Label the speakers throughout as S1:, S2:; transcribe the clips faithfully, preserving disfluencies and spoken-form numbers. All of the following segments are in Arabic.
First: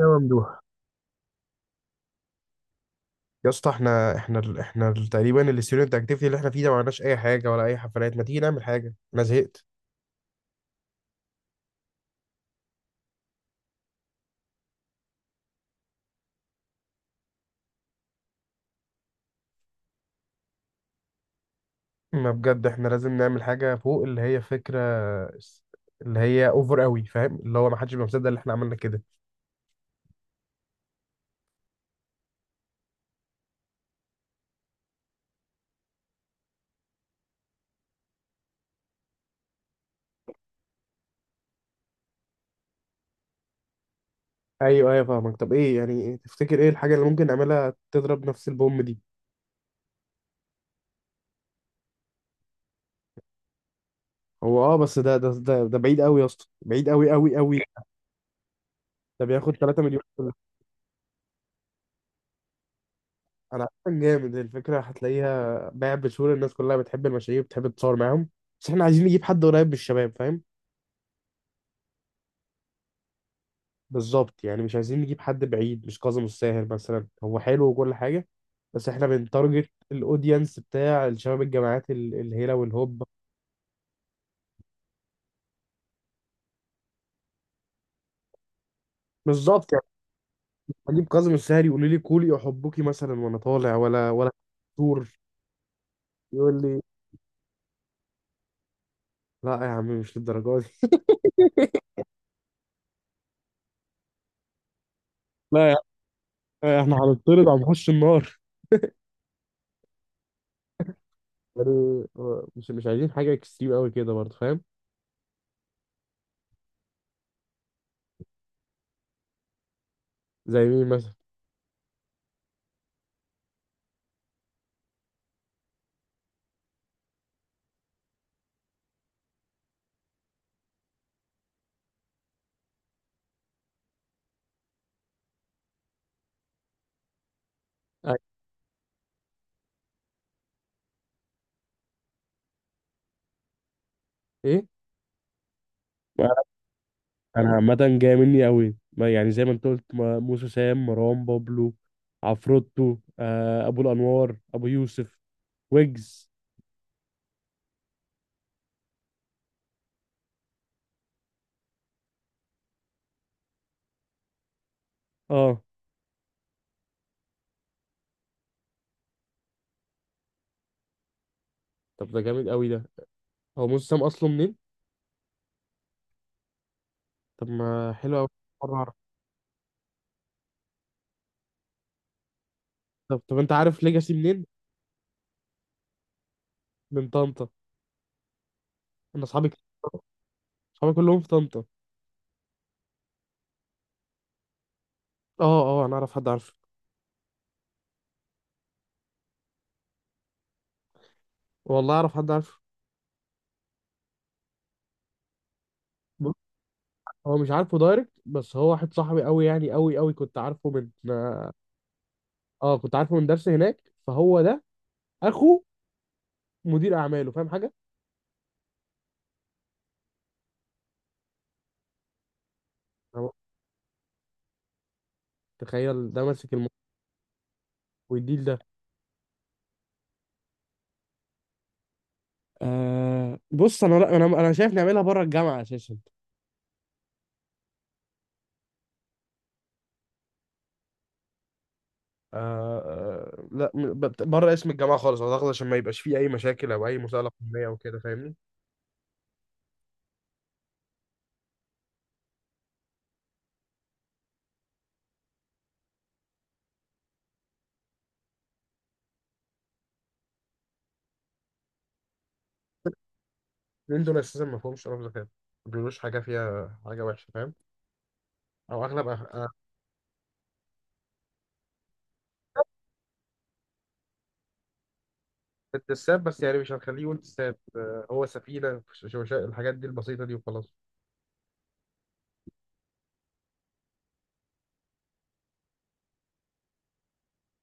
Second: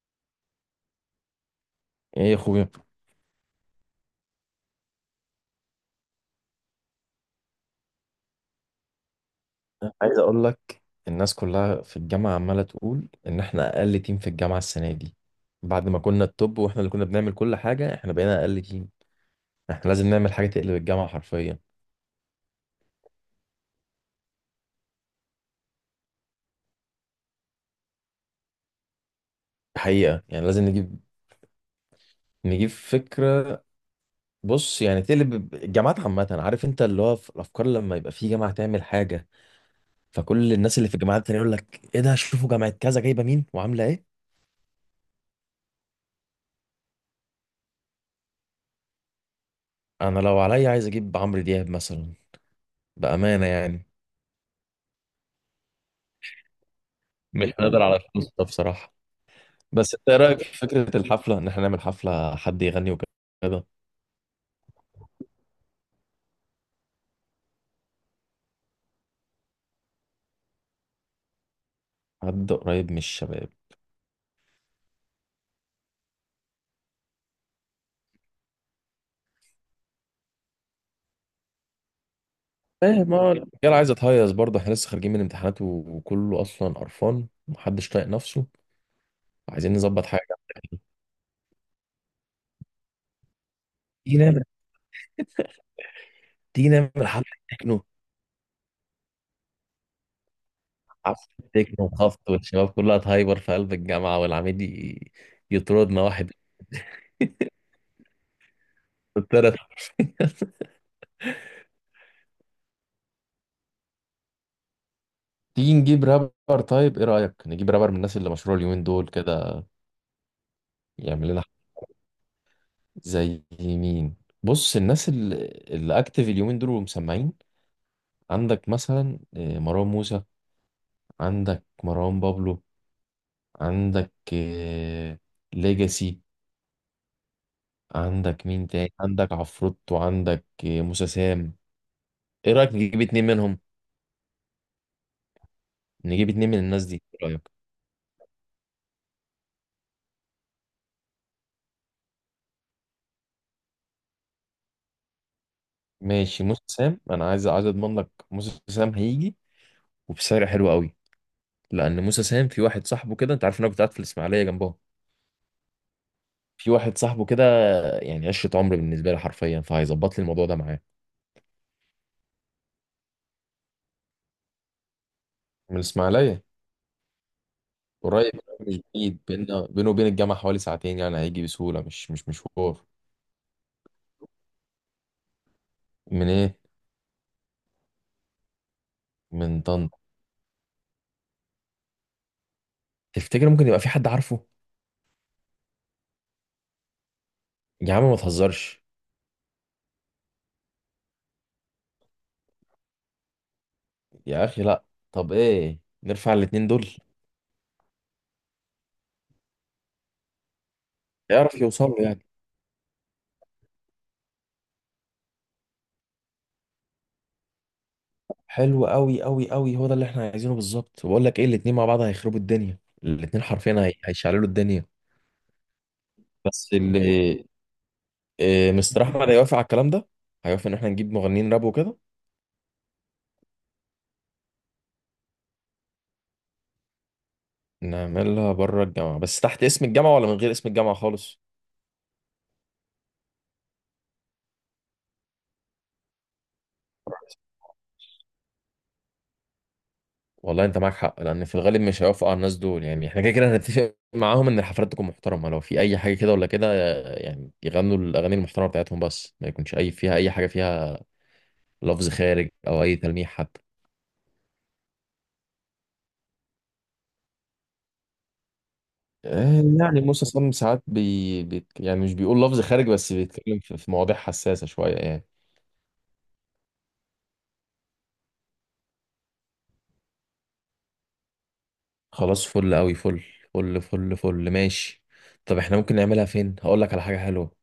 S1: يا ممدوح
S2: ايه يا اخويا،
S1: يا اسطى احنا احنا ال- احنا ال- تقريبا الستودنت اكتيفيتي اللي احنا فيه ده ما عملناش اي حاجه ولا اي حفلات، ما تيجي نعمل حاجه، انا زهقت.
S2: عايز اقول لك. الناس كلها في الجامعه عماله تقول ان احنا اقل تيم في الجامعه السنه دي. بعد ما كنا التوب واحنا اللي كنا بنعمل كل حاجه احنا بقينا اقل تيم. احنا لازم نعمل حاجه تقلب الجامعه حرفيا.
S1: ما بجد احنا لازم نعمل حاجه فوق اللي هي فكره، س- اللي هي اوفر قوي، فاهم؟ اللي هو ما حدش بيبقى مصدق اللي احنا عملنا كده.
S2: حقيقه يعني لازم نجيب نجيب فكره. بص يعني تقلب الجامعات عامه، عارف انت اللي هو في الافكار لما يبقى في جامعه تعمل حاجه، فكل الناس اللي في الجامعات التانيه يقول لك ايه ده، شوفوا جامعه كذا جايبه مين وعامله ايه.
S1: ايوه ايوه، فاهمك. طب ايه يعني؟ تفتكر ايه الحاجه اللي ممكن نعملها تضرب نفس البوم دي؟
S2: انا لو عليا عايز اجيب عمرو دياب مثلا، بامانه يعني.
S1: هو اه بس ده ده ده, ده بعيد قوي يا اسطى، بعيد قوي قوي
S2: مش
S1: قوي.
S2: هنقدر على الفلوس ده بصراحه.
S1: ده بياخد 3
S2: بس
S1: مليون.
S2: انت ايه رايك في فكره الحفله ان احنا نعمل حفله حد يغني وكده؟
S1: انا عارف جامد الفكره هتلاقيها باع بسهوله، الناس كلها بتحب المشاريع وبتحب تتصور معاهم. بس احنا عايزين نجيب حد قريب من الشباب، فاهم؟
S2: حد قريب من الشباب.
S1: بالظبط، يعني مش عايزين نجيب حد بعيد، مش كاظم الساهر مثلا، هو حلو وكل حاجه. بس احنا بنتارجت الاودينس بتاع الشباب الجامعات ال- الهيله والهوب.
S2: ايه، ما هو الرجاله عايزه تهيص برضه، احنا لسه خارجين من امتحانات و- وكله اصلا قرفان ومحدش طايق نفسه.
S1: بالظبط
S2: عايزين
S1: يعني.
S2: نظبط حاجه.
S1: اجيب كاظم الساهر يقول لي كولي احبكي مثلا وانا طالع، ولا
S2: تيجي
S1: ولا؟
S2: نعمل
S1: دكتور يقول
S2: تيجي
S1: لي،
S2: نعمل حفله تكنو
S1: لا يا عم مش للدرجه دي.
S2: حفله تكنو وخبط والشباب كلها تهايبر في قلب الجامعه والعميد ي-
S1: لا يا
S2: يطردنا واحد.
S1: عم، احنا هنطرد، هنخش النار
S2: يطرد
S1: يعني. آه، مش مش عايزين حاجه اكستريم قوي كده برضه، فاهم؟
S2: تيجي نجيب رابر، طيب ايه رايك نجيب رابر من الناس اللي مشهوره اليومين دول كده؟
S1: زي مين مثلا؟
S2: يعمل لنا زي مين؟ بص الناس اللي اللي اكتف اليومين دول ومسمعين. عندك مثلا آه، مروان موسى. عندك مروان بابلو. عندك آه، ليجاسي.
S1: أي-
S2: عندك مين تاني؟ عندك عفروت وعندك آه، موسى سام. ايه رايك نجيب اتنين منهم؟
S1: ايه؟
S2: نجيب
S1: انا
S2: اتنين من الناس دي، ايه رايك؟
S1: أنا عامه جاي مني قوي، ما يعني زي ما انت قلت، ما- موسى سام، مروان بابلو، عفروتو، آه ابو الانوار، ابو يوسف، ويجز.
S2: ماشي، موسى سام انا عايز عايز اضمن لك موسى سام هيجي وبسعر حلو قوي. لان موسى سام في واحد صاحبه كده، انت عارف ان انا كنت قاعد في الاسماعيليه جنبهم.
S1: اه.
S2: في واحد صاحبه كده، يعني عشرة عمر بالنسبة لي حرفيا، فهيظبط لي الموضوع ده معاه.
S1: طب ده جامد قوي ده. هو موسى سام اصله منين؟
S2: من الإسماعيلية.
S1: طب ما حلو قوي.
S2: قريب،
S1: مرة
S2: مش
S1: اعرف.
S2: بعيد، بيننا بينه وبين الجامعة حوالي ساعتين يعني، هيجي بسهولة، مش مش مشوار.
S1: طب طب انت عارف ليجاسي منين؟
S2: من إيه؟
S1: من طنطا. انا اصحابي
S2: من
S1: كتير-
S2: طنطا.
S1: اصحابي كلهم في طنطا.
S2: تفتكر ممكن يبقى في حد عارفه؟
S1: اه اه، انا اعرف حد عارفه.
S2: يا عم ما تهزرش.
S1: والله اعرف حد عارفه.
S2: يا أخي لأ. طب إيه، نرفع
S1: بص،
S2: الاتنين دول؟
S1: هو مش عارفه دايركت، بس هو واحد صاحبي قوي يعني، قوي قوي، كنت عارفه من
S2: يعرف يوصل له يعني.
S1: اه كنت عارفه من درس هناك، فهو ده اخوه مدير اعماله، فاهم حاجه.
S2: حلو أوي أوي أوي، هو ده اللي إحنا عايزينه بالظبط، بقول لك إيه، الاتنين مع بعض هيخربوا الدنيا،
S1: أهو،
S2: الاتنين حرفيا هي- هيشعللوا الدنيا.
S1: تخيل ده ماسك
S2: بس
S1: الموضوع،
S2: اللي
S1: ويديل ده.
S2: إيه، مستر احمد هيوافق على الكلام ده؟ هيوافق ان احنا نجيب مغنيين راب وكده؟
S1: آه بص، انا، لا، انا انا شايف نعملها بره الجامعه اساسا.
S2: نعملها بره الجامعه، بس تحت اسم الجامعه ولا من غير اسم الجامعه خالص؟
S1: آه آه، لا م- بت- بره اسم الجامعه خالص اعتقد، عشان ما يبقاش فيه اي مشاكل او اي مساءله قانونيه او كده، فاهمني؟
S2: والله انت معاك حق، لان في الغالب مش هيوافقوا على الناس دول، يعني احنا كده كده هنتفق معاهم ان الحفلات تكون محترمه، لو في اي حاجه كده ولا كده، يعني يغنوا الاغاني المحترمه بتاعتهم بس، ما يكونش اي فيها اي حاجه فيها لفظ خارج او اي تلميح حتى.
S1: لان دول اساسا ما فيهمش رمز خير، ما بيقولوش حاجه فيها حاجه وحشه، فاهم؟ او اغلب أغ- أغلب.
S2: آه، يعني موسى سام ساعات بي... بيت... يعني مش بيقول لفظ خارج بس بيتكلم في في مواضيع حساسه شويه يعني.
S1: التساب بس يعني، مش هنخليه يقول تساب، آه، هو سفينه، ش- ش- ش- الحاجات دي البسيطه دي، وخلاص.
S2: خلاص، فل قوي، فل فل فل فل ماشي. طب احنا ممكن نعملها فين؟ هقول لك على حاجه حلوه.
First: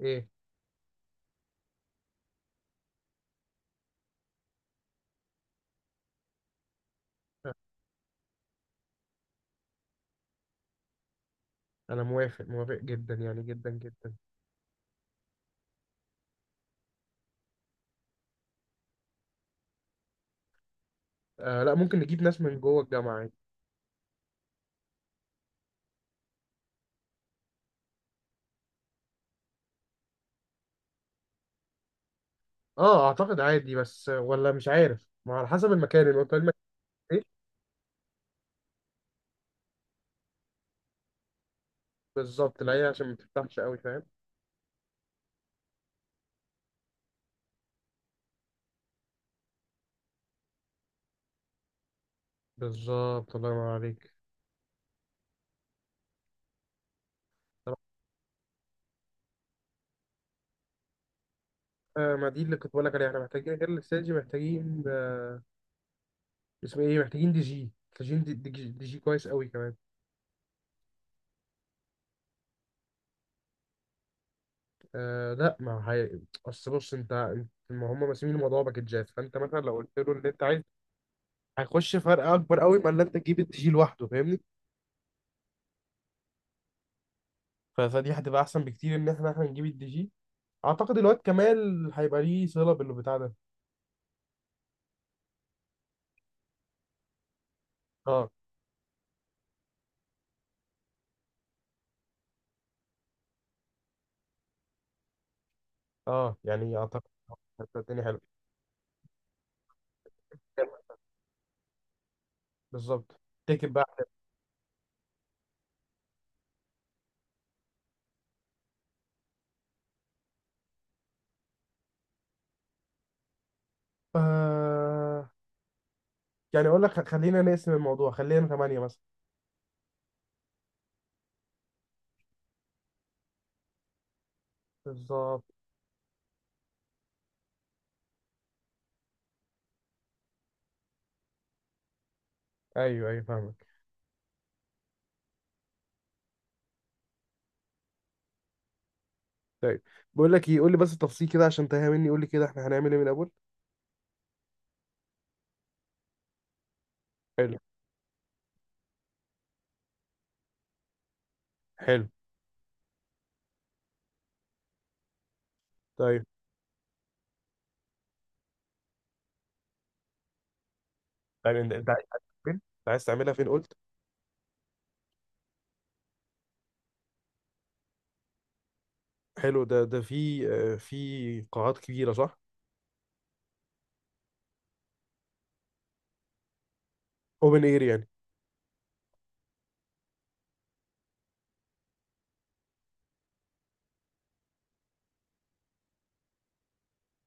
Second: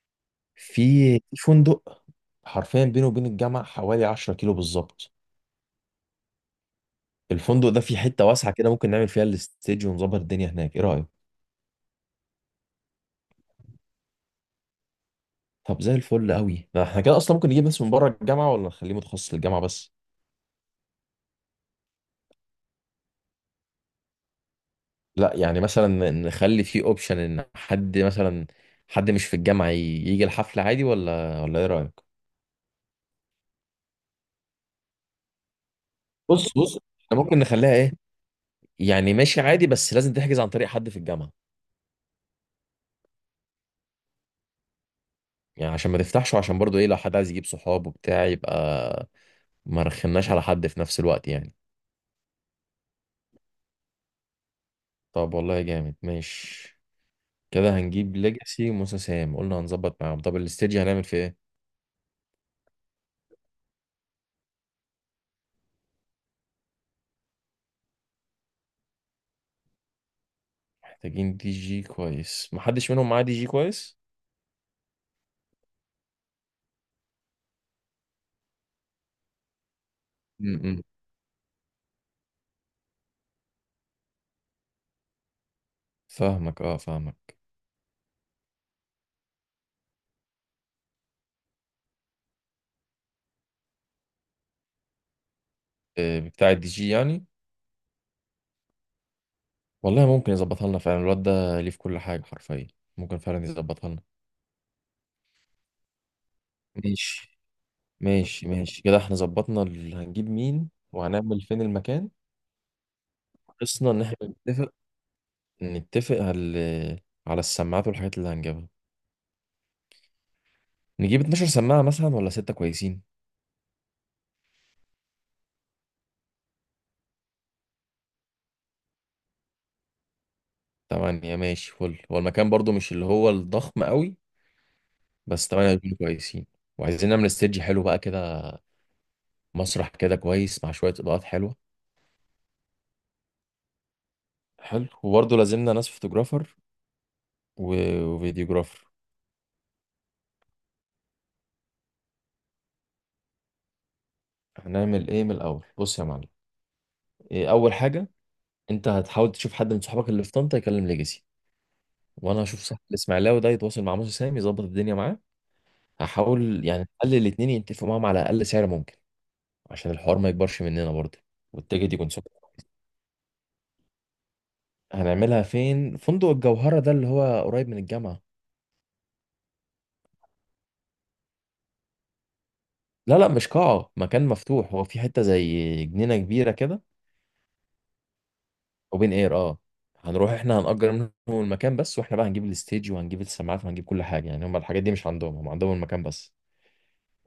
S1: ايه،
S2: في في فندق، حرفيا بينه وبين الجامعه حوالي عشرة كيلو بالظبط. الفندق ده فيه حته واسعه كده، ممكن نعمل فيها الاستيج ونظبط الدنيا هناك، ايه رايك؟
S1: انا موافق موافق جدا يعني، جدا جدا.
S2: طب زي الفل قوي ده، احنا كده اصلا ممكن نجيب ناس من بره الجامعه ولا نخليه متخصص للجامعه بس؟
S1: آه لا، ممكن نجيب ناس من جوه الجامعه.
S2: لا يعني، مثلا نخلي فيه اوبشن ان حد مثلا، حد مش في الجامعه ي- يجي الحفله عادي، ولا ولا ايه رايك؟
S1: اه، اعتقد عادي، بس ولا مش عارف، ما على حسب المكان، الوقت، المكان.
S2: بص بص، احنا
S1: ايه،
S2: ممكن نخليها يعني ماشي عادي، بس لازم تحجز عن طريق حد في الجامعة.
S1: بالظبط، لا هي عشان ما تفتحش قوي، فاهم؟
S2: يعني عشان ما تفتحش، وعشان برضو ايه، لو حد عايز يجيب صحاب وبتاع يبقى ما رخناش على حد في نفس الوقت يعني.
S1: بالظبط، الله ينور عليك.
S2: طب والله جامد، ماشي.
S1: طب،
S2: كده هنجيب ليجاسي وموسى سام، قلنا هنظبط معاهم. طب الاستديو هنعمل فيه ايه؟
S1: آه، ما دي اللي كنت بقول لك عليها، احنا محتاجين غير الاستاد، محتاجين، آه، اسمه ايه، محتاجين دي جي، محتاجين دي, دي, جي- دي جي كويس قوي كمان.
S2: محتاجين دي جي كويس، محدش منهم معاه دي جي كويس.
S1: آه لا، ما هي، اصل بص انت، ما هم ماسمين الموضوع باكجات، فانت مثلا لو قلت له اللي انت عايز
S2: م-م.
S1: هيخش فرق اكبر قوي ما اللي انت تجيب الدي جي لوحده، فاهمني؟
S2: فاهمك، اه، فاهمك.
S1: ف- فدي هتبقى احسن بكتير ان احنا احنا نجيب الدي جي. اعتقد الواد كمال هيبقى ليه صله بالبتاع ده.
S2: آه، بتاع الدي جي يعني.
S1: اه
S2: والله ممكن يظبطها لنا فعلا، الواد ده ليه في كل حاجة حرفيا، ممكن فعلا يظبطها لنا.
S1: اه، يعني اعتقد
S2: ماشي
S1: هتبقى الدنيا حلوه.
S2: ماشي ماشي، كده احنا ظبطنا ال- هنجيب مين وهنعمل فين المكان.
S1: بالظبط. تكب
S2: قصنا ان
S1: بقى.
S2: احنا نتفق نتفق على على السماعات والحاجات اللي هنجيبها. نجيب اتناشر سماعة مثلا ولا ستة كويسين؟
S1: آه، يعني اقول لك، خ- خلينا نقسم الموضوع، خلينا ثمانية مثلا.
S2: تمانية ماشي، فل. هو المكان برضو مش اللي هو الضخم قوي،
S1: بالظبط.
S2: بس تمانية هيكونوا كويسين. وعايزين نعمل استيدج حلو بقى كده، مسرح كده كويس مع شوية إضاءات حلوة.
S1: ايوه ايوه، فاهمك.
S2: حلو، وبرضه لازمنا ناس فوتوجرافر و- وفيديوجرافر.
S1: طيب، بقول لك ايه، قول لي بس التفصيل كده عشان تهيأ مني، قول لي كده احنا هنعمل ايه من الاول.
S2: هنعمل ايه من الأول؟ بص يا معلم، إيه
S1: حلو.
S2: أول حاجة. انت هتحاول تشوف حد من صحابك اللي في طنطا يكلم ليجاسي،
S1: حلو.
S2: وانا هشوف صاحب الاسماعيلاوي ده يتواصل مع موسى سام يظبط الدنيا معاه.
S1: طيب،
S2: هحاول يعني نخلي الاتنين يتفقوا معاهم على اقل سعر ممكن، عشان الحوار ما يكبرش مننا برضه،
S1: يعني انت انت
S2: والتيكت
S1: عايز
S2: يكون سكت.
S1: تعملها فين؟ انت عايز تعملها فين قلت؟
S2: هنعملها فين؟ فندق الجوهرة ده اللي هو قريب من الجامعة.
S1: حلو. ده ده في؟ آه، في قاعات كبيره، صح؟
S2: لا لا، مش قاعة، مكان مفتوح، هو في حتة زي جنينة كبيرة كده.
S1: اوبن اير يعني.
S2: وبين اير، اه. هنروح احنا هنأجر منهم المكان بس، واحنا بقى هنجيب الستيج وهنجيب السماعات وهنجيب كل حاجة يعني، هم الحاجات دي مش عندهم، هم عندهم المكان بس.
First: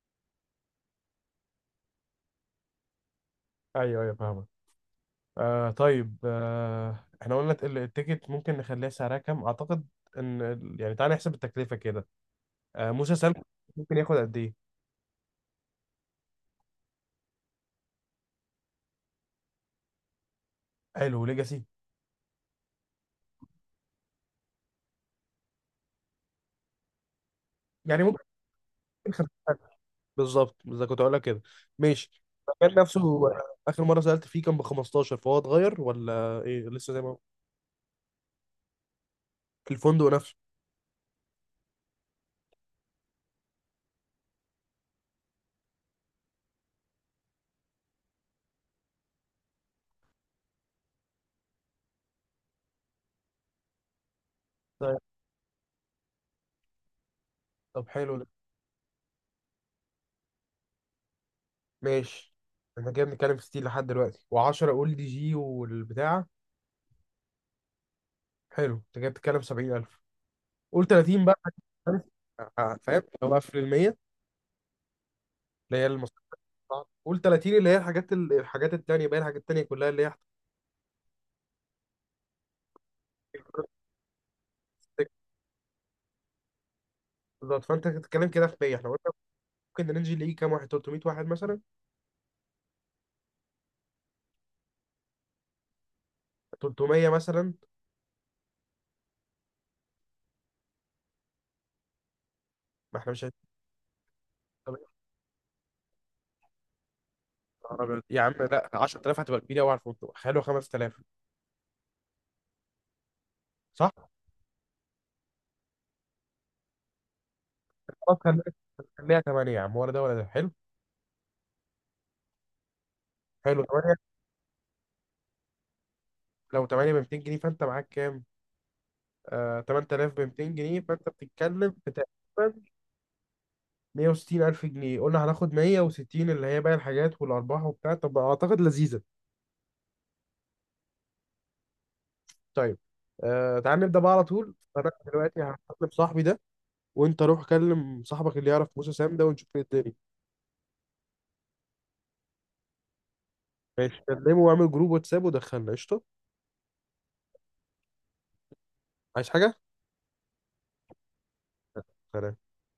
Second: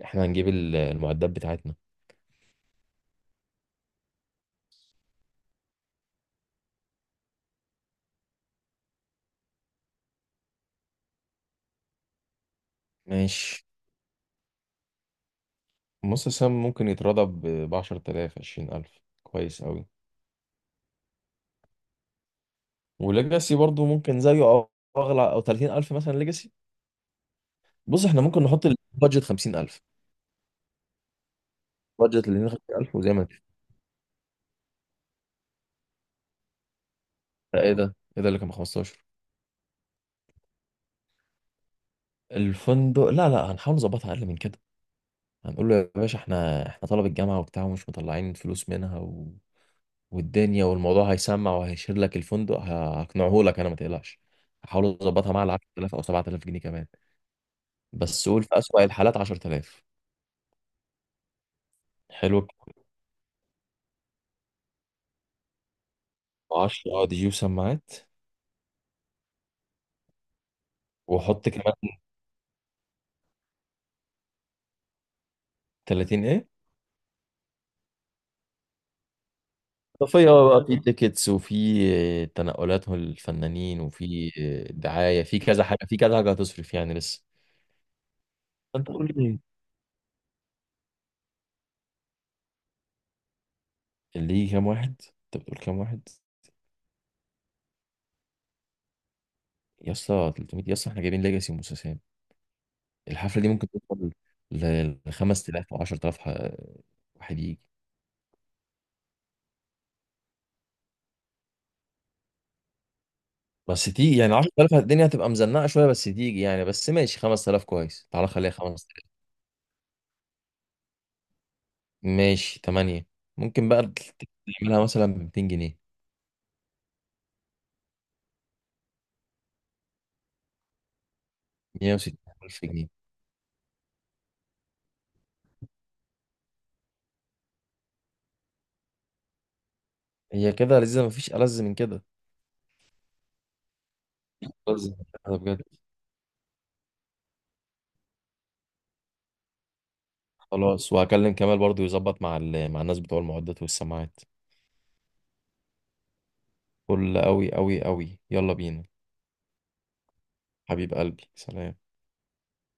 S2: احنا هنجيب ال- المعدات بتاعتنا.
S1: ايوه ايوه، فاهمك. آه طيب، آه احنا قلنا ال- التيكت ممكن نخليها سعرها كام اعتقد، ان ال- يعني تعالى نحسب التكلفه كده. آه موسى سام
S2: ماشي،
S1: ممكن ياخد قد ايه؟
S2: نص سام ممكن يترضى ب عشرة آلاف عشرين الف كويس قوي.
S1: حلو. ليجاسي
S2: وليجاسي برضو ممكن زيه او اغلى، او تلاتين الف مثلا ليجاسي.
S1: يعني
S2: بص احنا
S1: ممكن
S2: ممكن نحط البادجت
S1: خمسين ألف.
S2: خمسين الف.
S1: بالظبط، اذا كنت هقول لك كده. ماشي.
S2: بادجت اللي
S1: المكان
S2: خمسين الف،
S1: نفسه
S2: وزي ما
S1: هو،
S2: انت-
S1: اخر مره سالت فيه كان ب خمستاشر، فهو اتغير ولا ايه لسه زي ما هو؟
S2: لا، ايه ده ايه ده اللي كان ب خمسة عشر؟
S1: الفندق نفسه.
S2: الفندق؟ لا لا، هنحاول نظبطها اقل من كده. هنقول له يا باشا احنا احنا طلب الجامعه وبتاع ومش مطلعين فلوس منها و... والدنيا والموضوع، هيسمع وهيشير لك الفندق، ه- هقنعه لك انا، ما تقلقش. هحاول
S1: طيب.
S2: اظبطها مع ال عشرة آلاف او سبعة آلاف جنيه كمان.
S1: طب حلو ده.
S2: بس قول في اسوأ الحالات عشرة آلاف.
S1: ماشي.
S2: حلو الكلام.
S1: احنا كده بنتكلم في ستين لحد دلوقتي و10، اقول دي جي والبتاع.
S2: عشرة، اه، دي جي وسماعات.
S1: حلو. انت كده بتتكلم سبعين ألف. قول تلاتين بقى،
S2: واحط كمان
S1: عارف؟ آه، فاهم اللي هو قفل ال ميه، اللي هي المصاريف
S2: تلاتين ايه؟
S1: بتاعتك. قول تلاتين اللي هي الحاجات ال- الحاجات التانية، باقي الحاجات التانية كلها اللي هي.
S2: اضافيه بقى، في تيكتس وفي تنقلات الفنانين وفي دعايه، في كذا حاجه، في كذا حاجه هتصرف يعني لسه.
S1: بالظبط، فانت بتتكلم كده في ميه،
S2: انت
S1: احنا
S2: قول
S1: قلنا.
S2: لي،
S1: ممكن رينج اللي يجي كام واحد؟ ثلاثمئة واحد مثلا؟
S2: اللي يجي كام واحد؟ انت بتقول كام واحد؟
S1: تلتميه مثلا.
S2: يا اسطى تلتمية؟ يا اسطى احنا جايبين ليجاسي وموسى،
S1: ما احنا مش
S2: الحفله دي
S1: عايزين.
S2: ممكن توصل ل
S1: طب
S2: ل خمسة آلاف او عشرة آلاف ح- واحد يجي.
S1: يا يا عم لا، عشرة آلاف هتبقى كبيره قوي على الفندق، خلوا خمسة آلاف،
S2: بس
S1: صح؟
S2: تيجي يعني عشرة آلاف الدنيا هتبقى مزنقه شويه، بس تيجي يعني، بس ماشي خمسة آلاف كويس،
S1: خلاص
S2: تعالى
S1: خليها.
S2: خليها خمسة آلاف.
S1: خليها تمانية يا عم، ولا ده ولا ده حلو.
S2: ماشي تمانية،
S1: حلو
S2: ممكن بقى
S1: تمانية.
S2: تعملها مثلا ب ميتين جنيه،
S1: لو تمانية ب ميتين جنيه فانت معاك كام؟ آه تمنتلاف ب ميتين جنيه، فانت بتتكلم في
S2: 160000
S1: تقريبا
S2: جنيه
S1: مية وستين ألف جنيه. قلنا هناخد مية وستين اللي هي باقي الحاجات والأرباح وبتاع، طب أعتقد لذيذة.
S2: هي كده لذيذة، مفيش ألذ من كده.
S1: طيب. آه تعال نبدأ بقى على طول،
S2: ألذ
S1: أنا
S2: من كده
S1: دلوقتي
S2: بجد.
S1: هكلم صاحبي ده، وأنت روح كلم صاحبك اللي يعرف موسى سام ده، ونشوف ايه الدنيا.
S2: خلاص وهكلم كمال برضو يظبط مع ال... مع الناس بتوع المعدات
S1: ماشي،
S2: والسماعات.
S1: كلمه واعمل جروب واتساب ودخلنا، قشطة.
S2: فل أوي أوي أوي، يلا بينا.
S1: عايز حاجة؟
S2: حبيب قلبي، سلام.
S1: سلام.